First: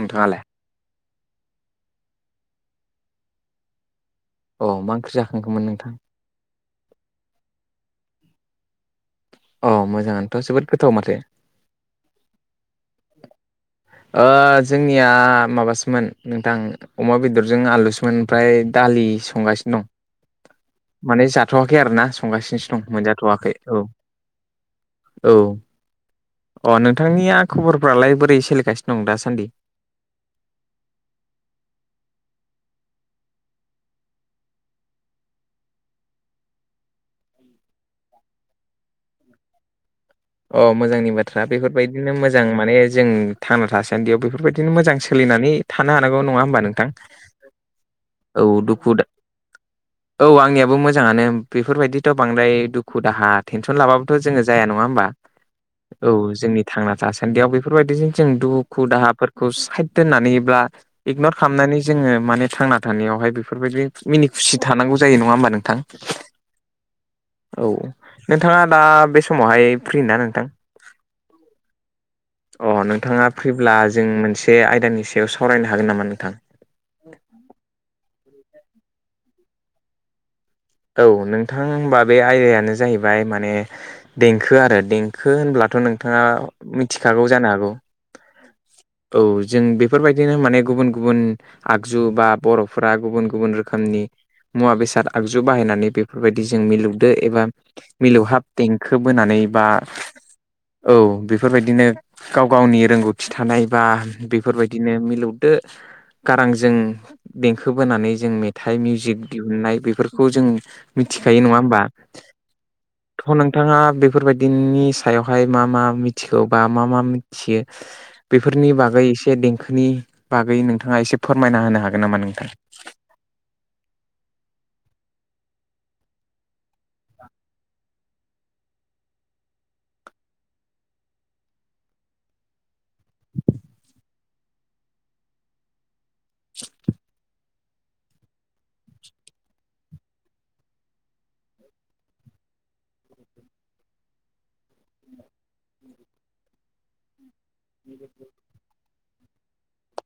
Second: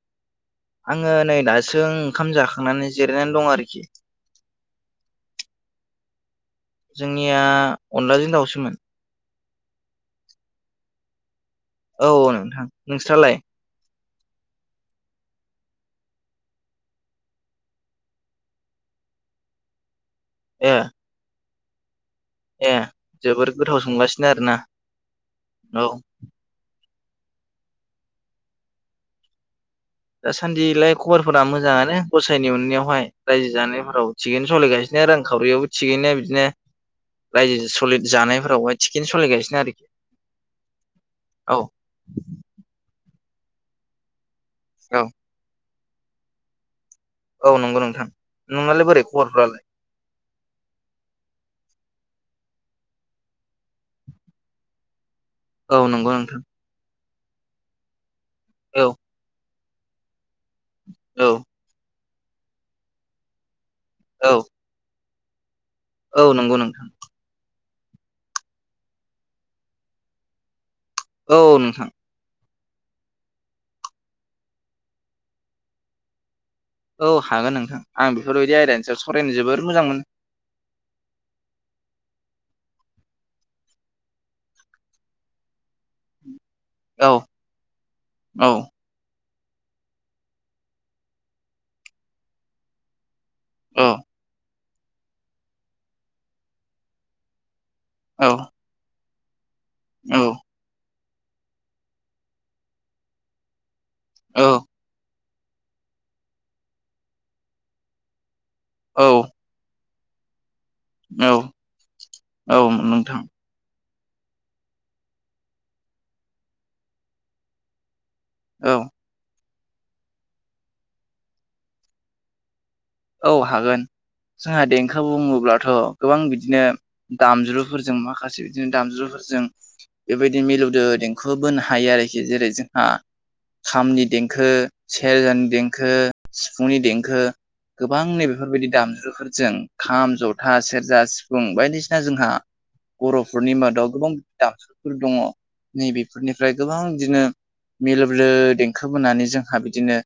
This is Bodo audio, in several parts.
नोंथाङालाय आङो नै दासो ओंखाम जाखांनानै जिरायनानै दं आरोखि अह मा ओंख्रि जाखांखोमोन नोंथां जोंनिया अनलाजों दाउसोमोन औ मोजाङानोथ' जोबोद गोथाव माथो। औ औ नोंथां नोंस्रालाय। ओ जोंनिया माबासोमोन नोंथां। अमा बेदरजों आलुसोमोन ओमफ्राय दालि संगासिनो दं। एह माने जाथ'वाखै आरो ना। संगासिनोसो दं जोबोर मोनजाथ'वाखै गोथाव औ संगासिनो आरोना औ। अ नोंथांनिया खबरफ्रालाय बोरै सोलिगासिनो दं दासान्दि दासान्दिलाय खबरफोरा मोजाङानो गसायनि अननायावहाय रायजो जानायफोराव। थिगैनो सलिायगासिनो रांखावरियावबो थिगैनो बिदिनो रायजो सलि जानायफोरावहाय थिगैनो सोलिगासिनो आरोखि अ मोजांनि बाथ्रा औ बेफोरबायदिनो मोजां माने जों थांना थासानोदियाव बेफोरबायदिनो मोजां औ सोलिनानै थानो हानांगौ नङा होमबा नोंथां औ नंगौ नोंथां औ दुखु नोंनालाय बोरै खबरफ्रालाय औ आंनियाबो मोजाङानो बेफोरबायदिथ' बांद्राय दुखु दाहा टेनसन लाबाबोथ' जोङो जाया नङा होमबा? औ नंगौ नोंथां जोंनि थांना थासान्दियाव बेफोरबायदिजों जों औ दुखु दाहाफोरखौ साइड दोननानै ब्ला औ इगनर खामनानै जोङो माने थांना थानायावहाय बेफोरबायदि मिनि औ खुसि थानांगौ जायो नङा होमबा नोंथां? औ नंगौ नोंथां औ नोंथाङा दा बे समावहाय फ्रि ना नोंथां? औ नोंथां अ नोंथाङा फ्रिब्ला जों मोनसे आयदानि सायाव सावरायनो हागोन नामा नोंथां? औ हागोन नोंथां आं बेफोरबायदि आयदानि सायाव सावरायनो जोबोर मोजां मोनो औ नोंथांबा बे आयदायानो जाहैबाय माने देंखो आरो देंखो होनब्लाथ' नोंथाङा औ मिथिखागौ जानो हागौ औ औ जों बेफोरबायदिनो माने गुबुन गुबुन आगजु बा बर'फोरा गुबुन गुबुन औ रोखोमनि मुवा बेसाद आगजु बाहायनानै बेफोरबायदि जों मिलुदो एबा औ मिलौहाब देंखो बोनानै बा औ औ बेफोरबायदिनो गाव गावनि रोंगौथि थानाय बा औ बेफोरबायदिनो मिलौ दो गारांजों देंखो बोनानै जों मेथाइ औ मिउजिक दिहुननाय बेफोर खौ जों मिथिखायो नङा होमबा औ नोंथां बेखौ नों थाङा बेफोरबायदिनि सायावहाय मा मा मिथिगौ बा मा मा मिथियो बेफोरनि औ बागै एसे देंखोनि बागै नोंथाङा एसे फोरमायना होनो हागोन नामा नोंथां? औ हागोन जोंहा देंखो बुङोब्लाथ' गोबां बिदिनो दामज्रुफोरजों माखासे बिदिनो दामज्रुफोरजों बेबायदि मिलौदो देंखो बोनो हायो आरोखि जेरै जोंहा खामनि देंखो सेरजानि देंखो सिफुंनि देंखो गोबां नै बेफोरबायदि दामजुफोरजों खाम जथा सेरजा सिफुं बायदिसिना जोंहा बर'फोरनि मादाव गोबां दामजुफोर दङ' नैबेफोरनिफ्राय गोबां बिदिनो मिलोबलो देंखो बोनानै जोंहा बिदिनो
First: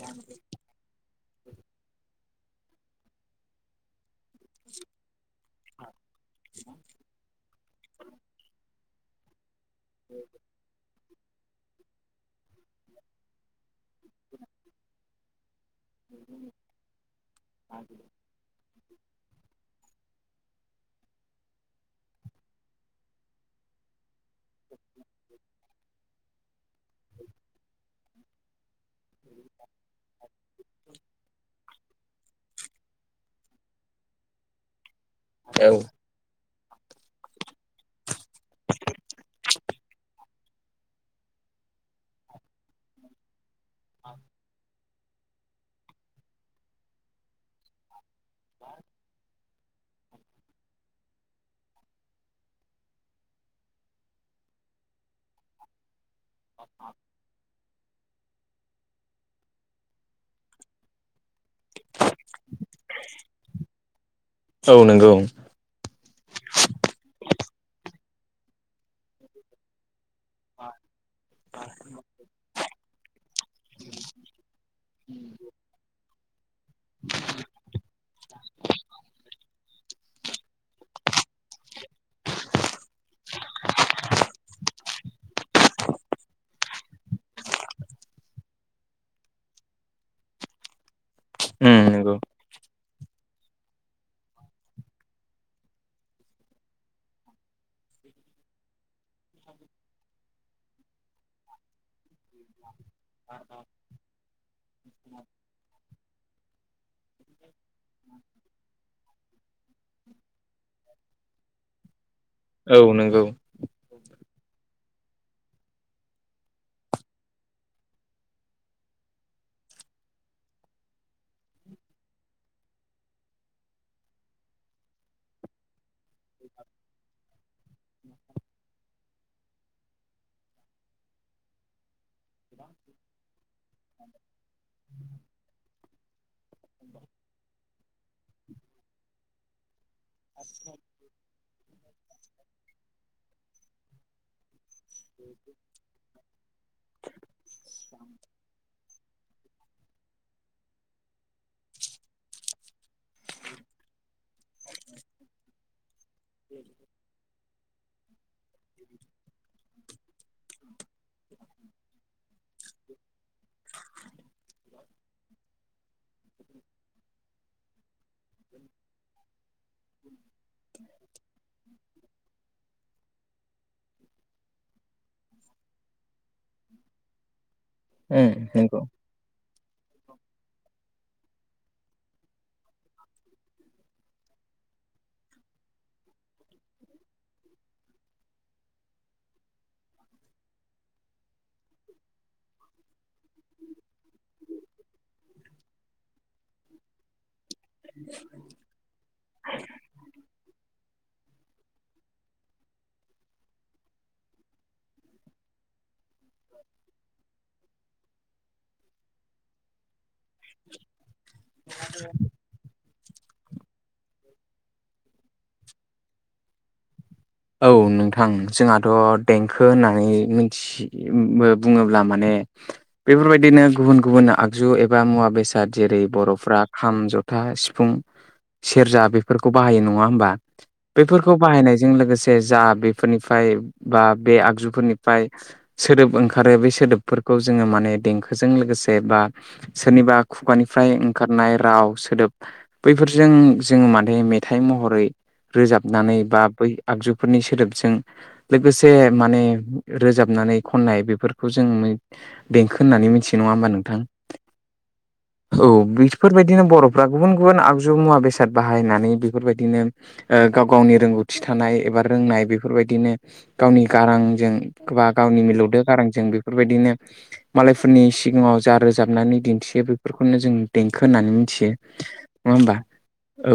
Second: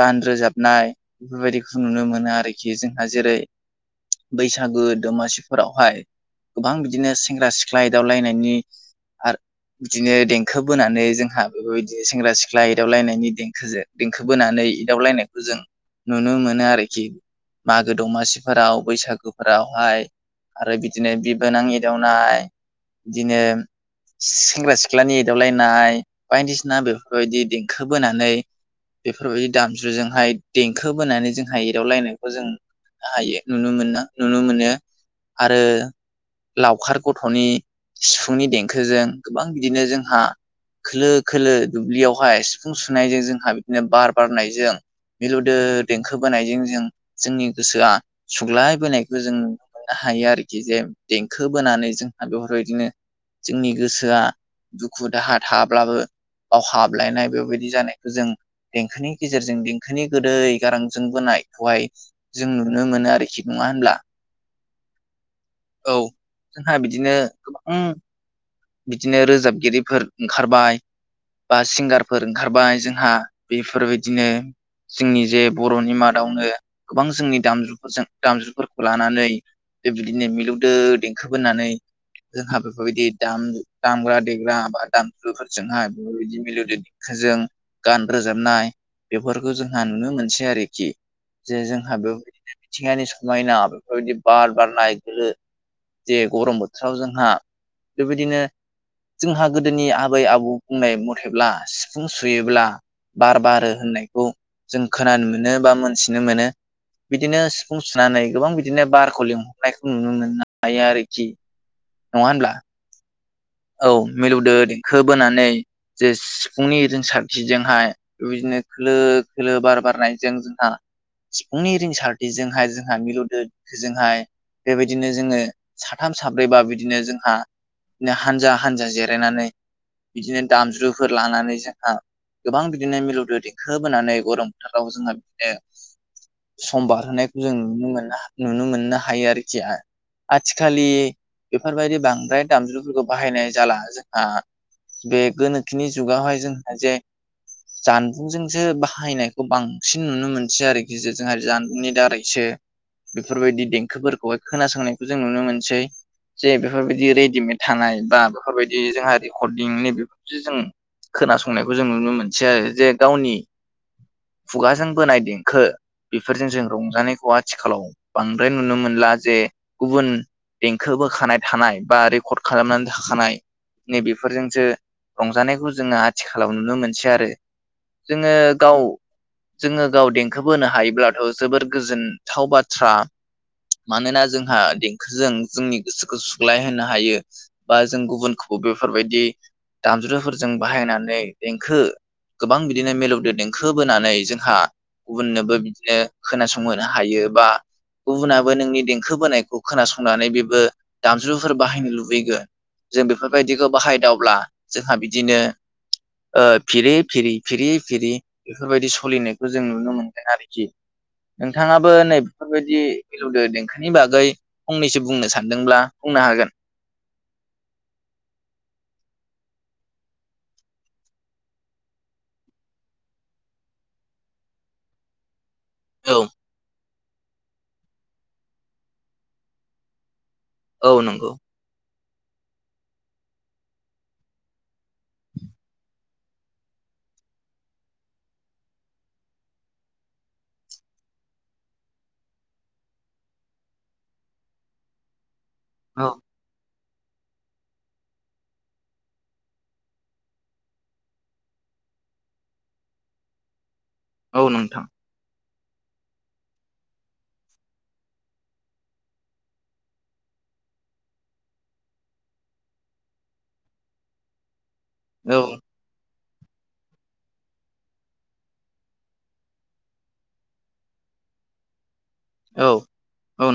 गान रोजाबनाय बेफोरबायदि खौ नुनो मोनो आरोखि जोंहा जेरै बैसागु दमासि फोरावहाय गोबां बिदिनो सेंग्रा सिखला एदावलायनायनि आर बिदिनो देंखो बोनानै जोंहा बेफोरबायदिनो सेंग्रा सिख्ला एदावलायनायनि देंखोजो देंखो बोनानै एदावलायनायखौ जों नुनो मोनो आरोखि मागो दमासि फोराव बैसागुफोरावहाय आरो बिदिनो बिबोनां एदावनाय बिदिनो सेंग्रा सिख्लानि एदावलायनाय बायदिसिना बेफोरबायदि देंखो बोनानै बेफोरबायदि दामजुजोंहाय देंखो बोनानै जों हायो एदावलायनायखौ जों हायो नुनो मोनना नुनो मोनो आरो लावखार गथ'नि सिफुंनि देंखोजों गोबां बिदिनो जोंहा खोलो खोलो दुब्लियावहाय सिफुं सुनायजों जोंहा बि बार बारनायजों मिलुदो देंखो बोनायजों जों जोंनि गोसोआ सुग्लायबोनायखौ जों नुनो हायो आरोखि जे देंखो बोनानै जोंहा बेफोरबायदिनो जोंनि गोसोआ दुखु दाहा थाब्लाबो बाव हाबलायनाय बेबायदि जानाय जों देंखोनि गेजेरजों देंखोनि गोदै गारां जों बोनायखौहाय जों नुनो मोनो आरोखि नङा होनब्ला औ नंगौ औ जोंहा बिदिनो गोबां बिदिनो रोजाबगिरिफोर ओंखारबाय बा सिंगारफोर ओंखारबाय जोंहा बेफोरबायदिनो जोंनि जे बर'नि मादावनो गोबां जोंनि दामजुफोरजों दामजुफोरखौ लानानै बे बिदिनो मिलौदो देंखो बोनानै जोंहा बेफोरबायदि दाम-दामग्रा देग्रा बा दामजुफोरजोंहाय बेफोरबायदि मिलुद देंखोजों गान रोजाबनाय बेफोरखौ जोंहा नुनो मोनसै आरोखि। जे उम जोंहाबो नंगौ बेफोरबायदिनो मिथिंगानि समायना बेफोरबायदि बार बारनाय गोलो जे गरम बोथोराव जोंहा बेबायदिनो जोंहा गोदोनि आबै आबौ बुंनाय मथेब्ला सि फुं सुयोब्ला बार बारो होननायखौ जों खोनानो मोनो बा मोनथिनो मोनो। बिदिनो सिफुं सुनानै गोबां बिदिनो बारखौ लिंहरनायखौ नुनो मोन [unintelligible] हायो आरोखि। जि नङा होनब्ला? औ नोंगौ। औ मिलौदो देंखो बोनानै जे सिफुंनि रोंसारथिजोंहाय बेबायदिनो खोलो खोलो बार बारनायजों जोंहा सिफुंनि रिंसारथिजोंहाय जोंहा मिलौदो देंखोजोंहाय बेबायदिनो जोङो साथाम साब्रैबा बिदिनो जोंहा हानजा हानजा जिरायनानै बिदिनो दामज्रुफोर लानानै जोंहा गोबां बिदिनो मिलौदो देंखो बोनानै गरम बोथाराव जोहा बिदिनो सम बारहोनायखौ जों नुनो मोन नुनो मोननो हायो आरोखि आथिखालि बेफोरबायदि बांद्राय दामजुफोरखौ बाहायनाय जाला जोंहा बे गोनोखिनि जुगावहाय जोंहा जे जानबुंजोंसो बाहायनायखौ बां सिन नुनो मोनसै आरोखि जे जोंहा जामबुंनि दारैसो बेफोरबायदि देंखोफोरखौहाय खोनासंनायखौ जों नुनो मोनसै। जे बेफोरबायदि रेडिमेड थानाय बा बेफोरबायदि जोंहा रेकर्डिं नैबेफोरफोरखौसो जों। खोनासंनायखौ जों नुनो मोनसै आरो जे गावनि। खुगाजों बोनाय देंखो। बेफोरजों जों रंजानायखौ आथिखालाव बांद्राय नुनो मोनला जे गुबुन देंखो बोखानाय थानाय बा रेकर्ड खालामनानै था थाखानाय नैबेफोरजोंसो रंजानायखौ जोङो आथिखालाव नुनो मोनसै आरो। उम जोङो नंगौ गाव जोङो गाव देंखो बोनो हायोब्लाथ' जोबोर गोजोनथाव बाथ्रा। मानोना जोंहा देंखोजों जोंनि गोसोखौ सुग्लाय होनो हायो। बा जों गुबुनखौबो बेफोरबायदि दामज्रुफोरजों बाहायनानै देंखो गोबां बिदिनो मिलौदो देंखो बोनानै जोंहा गुबुननोबो बिदिनो खोनासंहोनो हायो बा गुबुनाबो नोंनि दें खो बोनायखौ खोनासंनानै बेबो दामजुफोर बाहायनो लुबैगोन। जों बेफोरबायदिखौ बाहायदावब्ला जोंहा बिदिनो ओ फिरि फिरि फिरि फिरि बेफोरबायदि सलिनायखौ जों नुनो मोनो। आरोखि। नोंथाङाबो नैबेफोरबायदि मिलौदो देंखोनि बागै फंनैसो बुंनो सानदोंब्ला बुंनो हागोन। औ नोंथां जोंहाथ' देंखो होननानै मिन्थि बुङोब्ला माने बेफोरबायदिनो गुबुन गुबुन आगजु एबा मुवा बेसाद दा जेरै औ बर'फ्रा खाम, जथा, सिफुं, सेरजा बेफोरखौ बाहायो नङा होमबा। औ नंगौ बेफोरखौ बाहायनायजों लोगो सेे जा बेफोरनिफ्राय बा बे आगजुफोरनिफ्राय सोदोब ओंखारो बे सोदोबफोरखौ जोङो माने देंखोजों लोगोसे बा सोरनिबा खुगानिफ्राय ओंखारनाय राव सोदोब बैफोरजों जोङो माने मेथाइ महरै औ रोजाबनानै बा बै आगजुफोरनि सोदोबजों लोगोसे माने रोजाबनानै खननाय बेफोरखौ जों देंखो होनना‌ मिन्थियो नङा होमबा नोंथां। औ नोंथां। औ बेफोरबायदिनो बर'फ्रा गुबुन गुबुन आगजु मुवा बेसाद बाहायनानै बेफोरबायदिनो। ओ गाव गावनि रोंगौथि थानाय एबा रोंनाय बेफोरबायदिनो गावनि गारांजों औ गावनि मिलौदो गारांजों बे। बेफोरबायदिनो। मालायफोरनि सिगाङाव जा रोजाबनानै दिन्थियो बेफोरखौनो जों देंखो होननानै मिथियो। ए नङा होमबा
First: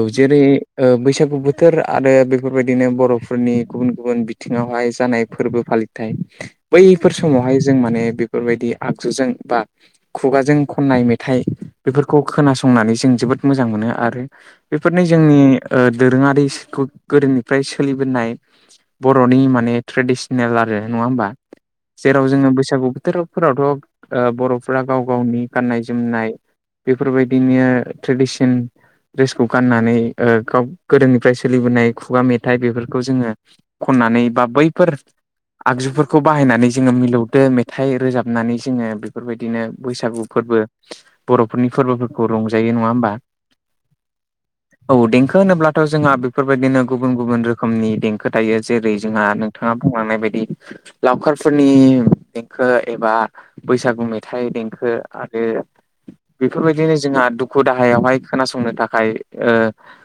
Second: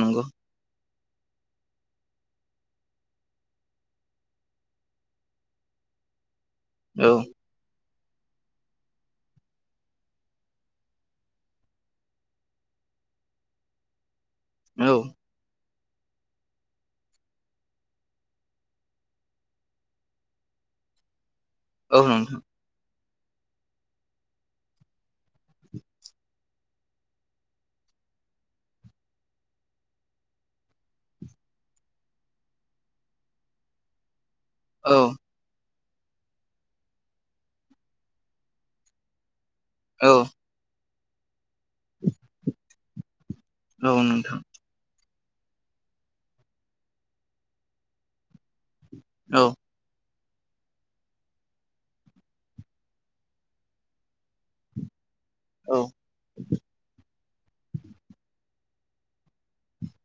औ जेरै बैसागु बोथोर आरो बेफोर। बेफोरबायदिनो बर'फोरनि गुबुन गुबुन बिथिङावहाय जानाय फोरबो फालिथाय। औ बैफोर समावहाय जों माने बेफोरबायदि आगजुजों बा। खुगाजों खननाय मेथाइ बेफोरखौ खोनासंनानै जों जोबोद मोजां मोनो आरो। औ बेफोरनि जोंनि दोरोङारिखौ। गोदोनिफ्राय सोलिबोनाय बर'नि माने ट्रेडिसनेल आरो नङा होमबा। औ जेराव नोंथां जोङो बैसागु बोथोराव। फोरावथ' बर'फोरा गाव गावनि गाननाय जोमनाय। बेफोरबायदिनिया ट्रेडिसन। ड्रेसखौ गाननानै गाव गोदोनिफ्राय सोलिबोनाय। खुगा मेथाइ बेफोरखौ जोङो खननानै बा बैफोर। औ आगजुफोरखौ बाहायनानै जोङो मिलौदो मेथाइ रोजाबनानै जोङो बेफोरबायदिनो। औ बैसागु फोरबो बर'फोरनि फोरबोफोरखौ रंजायो नङा होमबा। औ नोंथां। औ देंखो होनोब्लाथ' जोंहा बेफोरबायदिनो गुबुन गुबुन रोखोमनि देंखो खोथायो जेरै जोंहा औ नोंथाङा बुंलांनाय बायदि लावखारफोरनि देंखो एबा बैसागु मेथाइ देंखो आदो औ बेफोरबायदिनो जोंहा दुख दुखु दाहायावहाय खोनासंनो थाखाय ओ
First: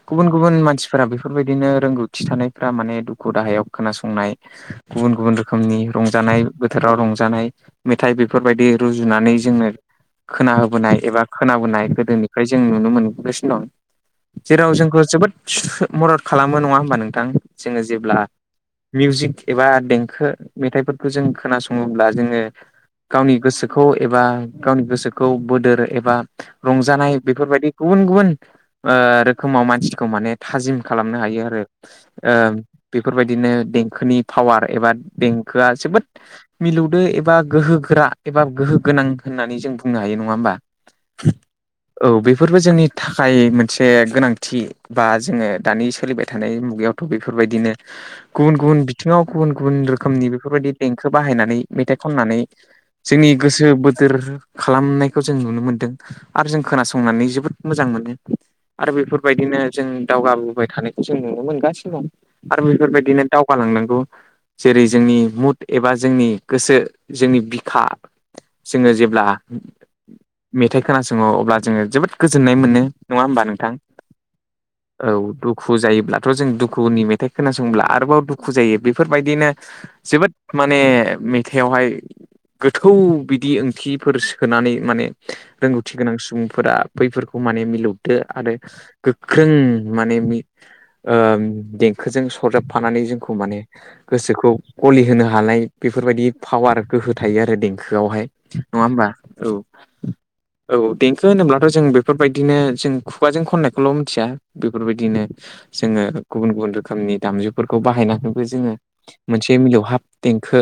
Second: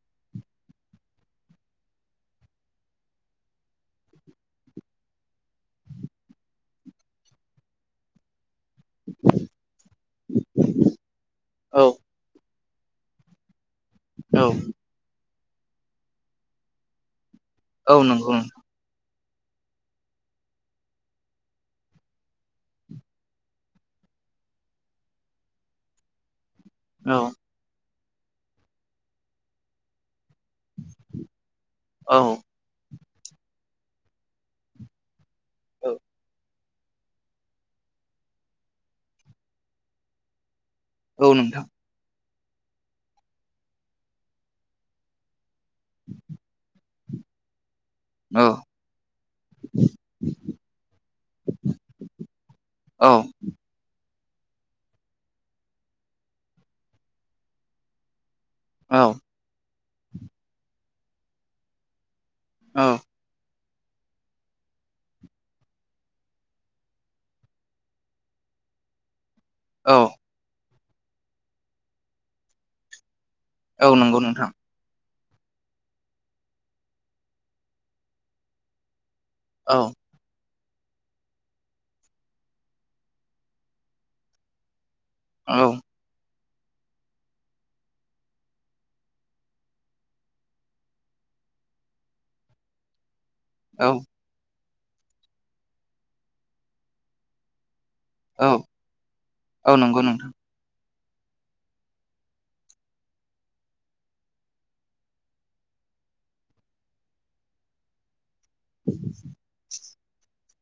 गुबुन गुबुन मानसिफोरा बेफोरबायदि बिदिनो रोंगौथि थानायफ्रा माने दुखु दाहायाव खोनासंनाय गुबुन गुबुन रोखोमनि रंजानाय बोथोराव रंजानाय मेथाइ बेफोरबायदि रुजुनानै जोंनो खोन होबोनाय एबा औ खोनोनाय गोदोनिफ्राय जों नुनो मोनगासिनो दं औ जेराव जोंखौ जोबोद मदद खालामो नङा होमबा नोंथां जोङो औ जेब्ला नंगौ मिउजिक एबा देंखो मेथाइफोरखौ जों खोनासङोब्ला जोङो गावनि गोसोखौ एबा गावनि गोसोखौ बोदोर एबा रंजानाय औ बेफोरबायदि गुबुन गुबुन ओ रोखोमाव मानसिखौ माने थाजिम खालामनो हायो आरो औ ओ बेफोरबायदिनो देंखोनि पावार एबा देंखो आ औ जोबोद मिलौदो एबा गोहोगोरा एबा गोहो गोनां होननानै जों बुंनो हायो नङा होमबा औ नोंथां औ बेफोरबो जोंनि थाखाय मोनसे गोनांथि बा जोङो दानि सोलिबाय थानाय मुगायावथ' बेफोरबायदिनो औ गुबुन गुबुन बिथिङाव गुबुन गुबुन रोखोमनि बेफोरबायदि देंखो बाहायनानै मेथाइ खननानै औ जोंनि गोसो बोथोर खालामनायखौ जों नुनो मोन्दों आरो जों खोनासंनानै जोबोद मोजां मोनो आरो औ बेफोरबायदिनो जों दावगाबोबाय थानायखौ जों नुनो मोनगासिनो दं आरो औ बेफोरबायदिनो दावगालांनांगौ जेरै जोंनि मुद एबा जोंनि गोसो जोंनि बिखा जोङो जेब्ला मेथाइ खोनासङो अब्ला जोङो जोबोद गोजोननाय मोनो नङा होमबा नों औ नंगौ नोंथां औ दुखु जायोब्लाथ' जों दुखुनि मेथाइ खोनासंब्ला आरोबाव दुखु जायो बेफोरबायदिनो औ जोबोद माने मेथाइावहाय गोथौ बिदि ओंथिफोर सोनानै माने औ रोंगौथि गोनां सुबुंफोरा बैफोरखौ माने मिलौदो आरो गोख्रों माने ओ देंखोजों सरजाबफानानै जोंखौ माने औ गोसोखौ गलि होनो हानाय बेफोरबायदि पावार गोहो थायो आरो देंखोआवहाय औ नङा होमबा नंगौ नोंथां औ औ देंखो होनोब्लाथ' जों बेफोरबायदिनो जों खुगाजों खननायखौल' मिथिया बेफोरबायदिनो जोङो गुबुन गुबुन रोखोमनि दामजु फोरखौ बाहायनानैबो जोङो मोनसे मिलौहाब देंखो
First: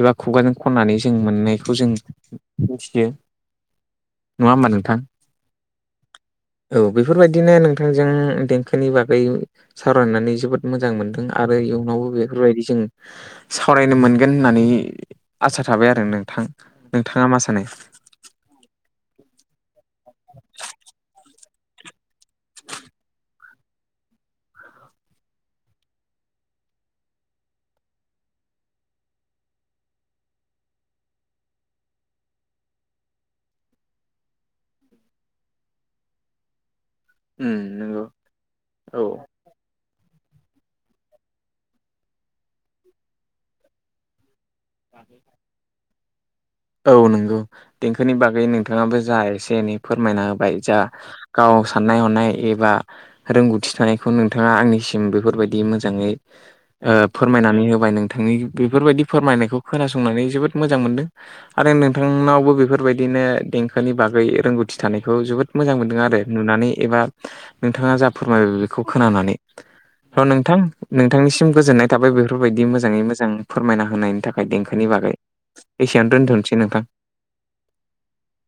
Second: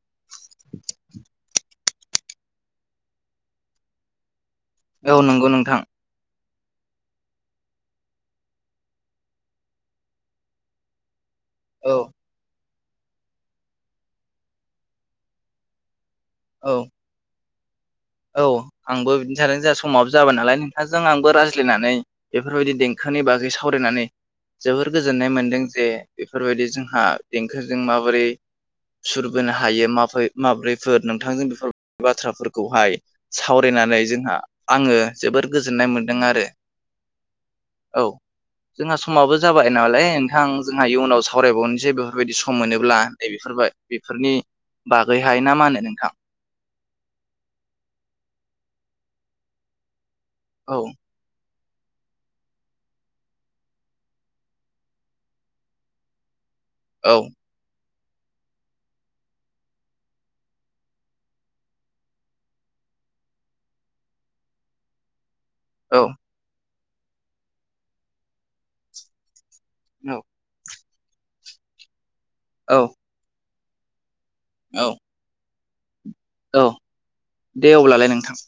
एबा खुगाजों खननानै जों मोननायखौ जों मिथियो नङा होमब नों औ नंगौ नोंथां औ बेफोरबायदिनो नोंथांजों देंखोनि बागै सावरायनानै जोबोद मोजां मोनदों आरो औ इयुनावबो बेफोरबायदि जों सावरायनो मोनगोन होननानै आसा थाबाय आरो नों थां औ नोंथाङा मा सानो? औ आंबो बिदिनो थ जोंहा समाबो जाबाय नालाय नोंथांजों आंबो रायज्लायनानै बेफोरबायदि देंखोनि बागै सावरायनानै जोबोर गोजोननाय मोन्दों जे बेफोरबायदि जोंहा देंखोजों माबोरै सुरबोनो हायो म माब्रैफोर नोंथांजों बेफोर बाथ्राफोरखौहाय सावरायनानै जोंहा आङो जोबोर गोजोननाय मोनदों आरो उम औ नंगौ जोंहा औ समाबो ज जाबाय नामालाय नोंथां जोंहा इयुनाव सावरायबावनोसै बेफोरबायदि सम मोनोब्ला नै बेफोरबाय बेफोरनि बागैहाय ना मा होनो नोंथां? औ नंगौ देंखोनि बागै नोंथाङाबो जा एसे एनै फोरमायना होबाय औ जा गाव साननाय हनाय एबा रोंगौथि थानायखौ नोंथाङा आंनिसिम बेफोरबायदि मोजाङै ओ औ फोरमायनानै होबाय नोंथांनि बेफोरबायदि फोरमायनायखौ खोनासंनानै जोबोद मोजां मोनदों आरो नोंथांनावबो बेफोरबायदिनो देंखोनि बागै रोंगौथि थानायखौ जोबोद मोजां औ मोनदों आरो नुनानै एबा नोंथाङा जा फोरमायबाय बेखौ खोनानानै औ र' नोंथां नोंथांनिसिम गोजोननाय थाबाय बेफोरबायदि औ मोजाङै मोजां फोरमायना होनायनि थाखाय देंखोनि औ बागै एसियान [unintelligible] औ दे अब्लालाय नोंथां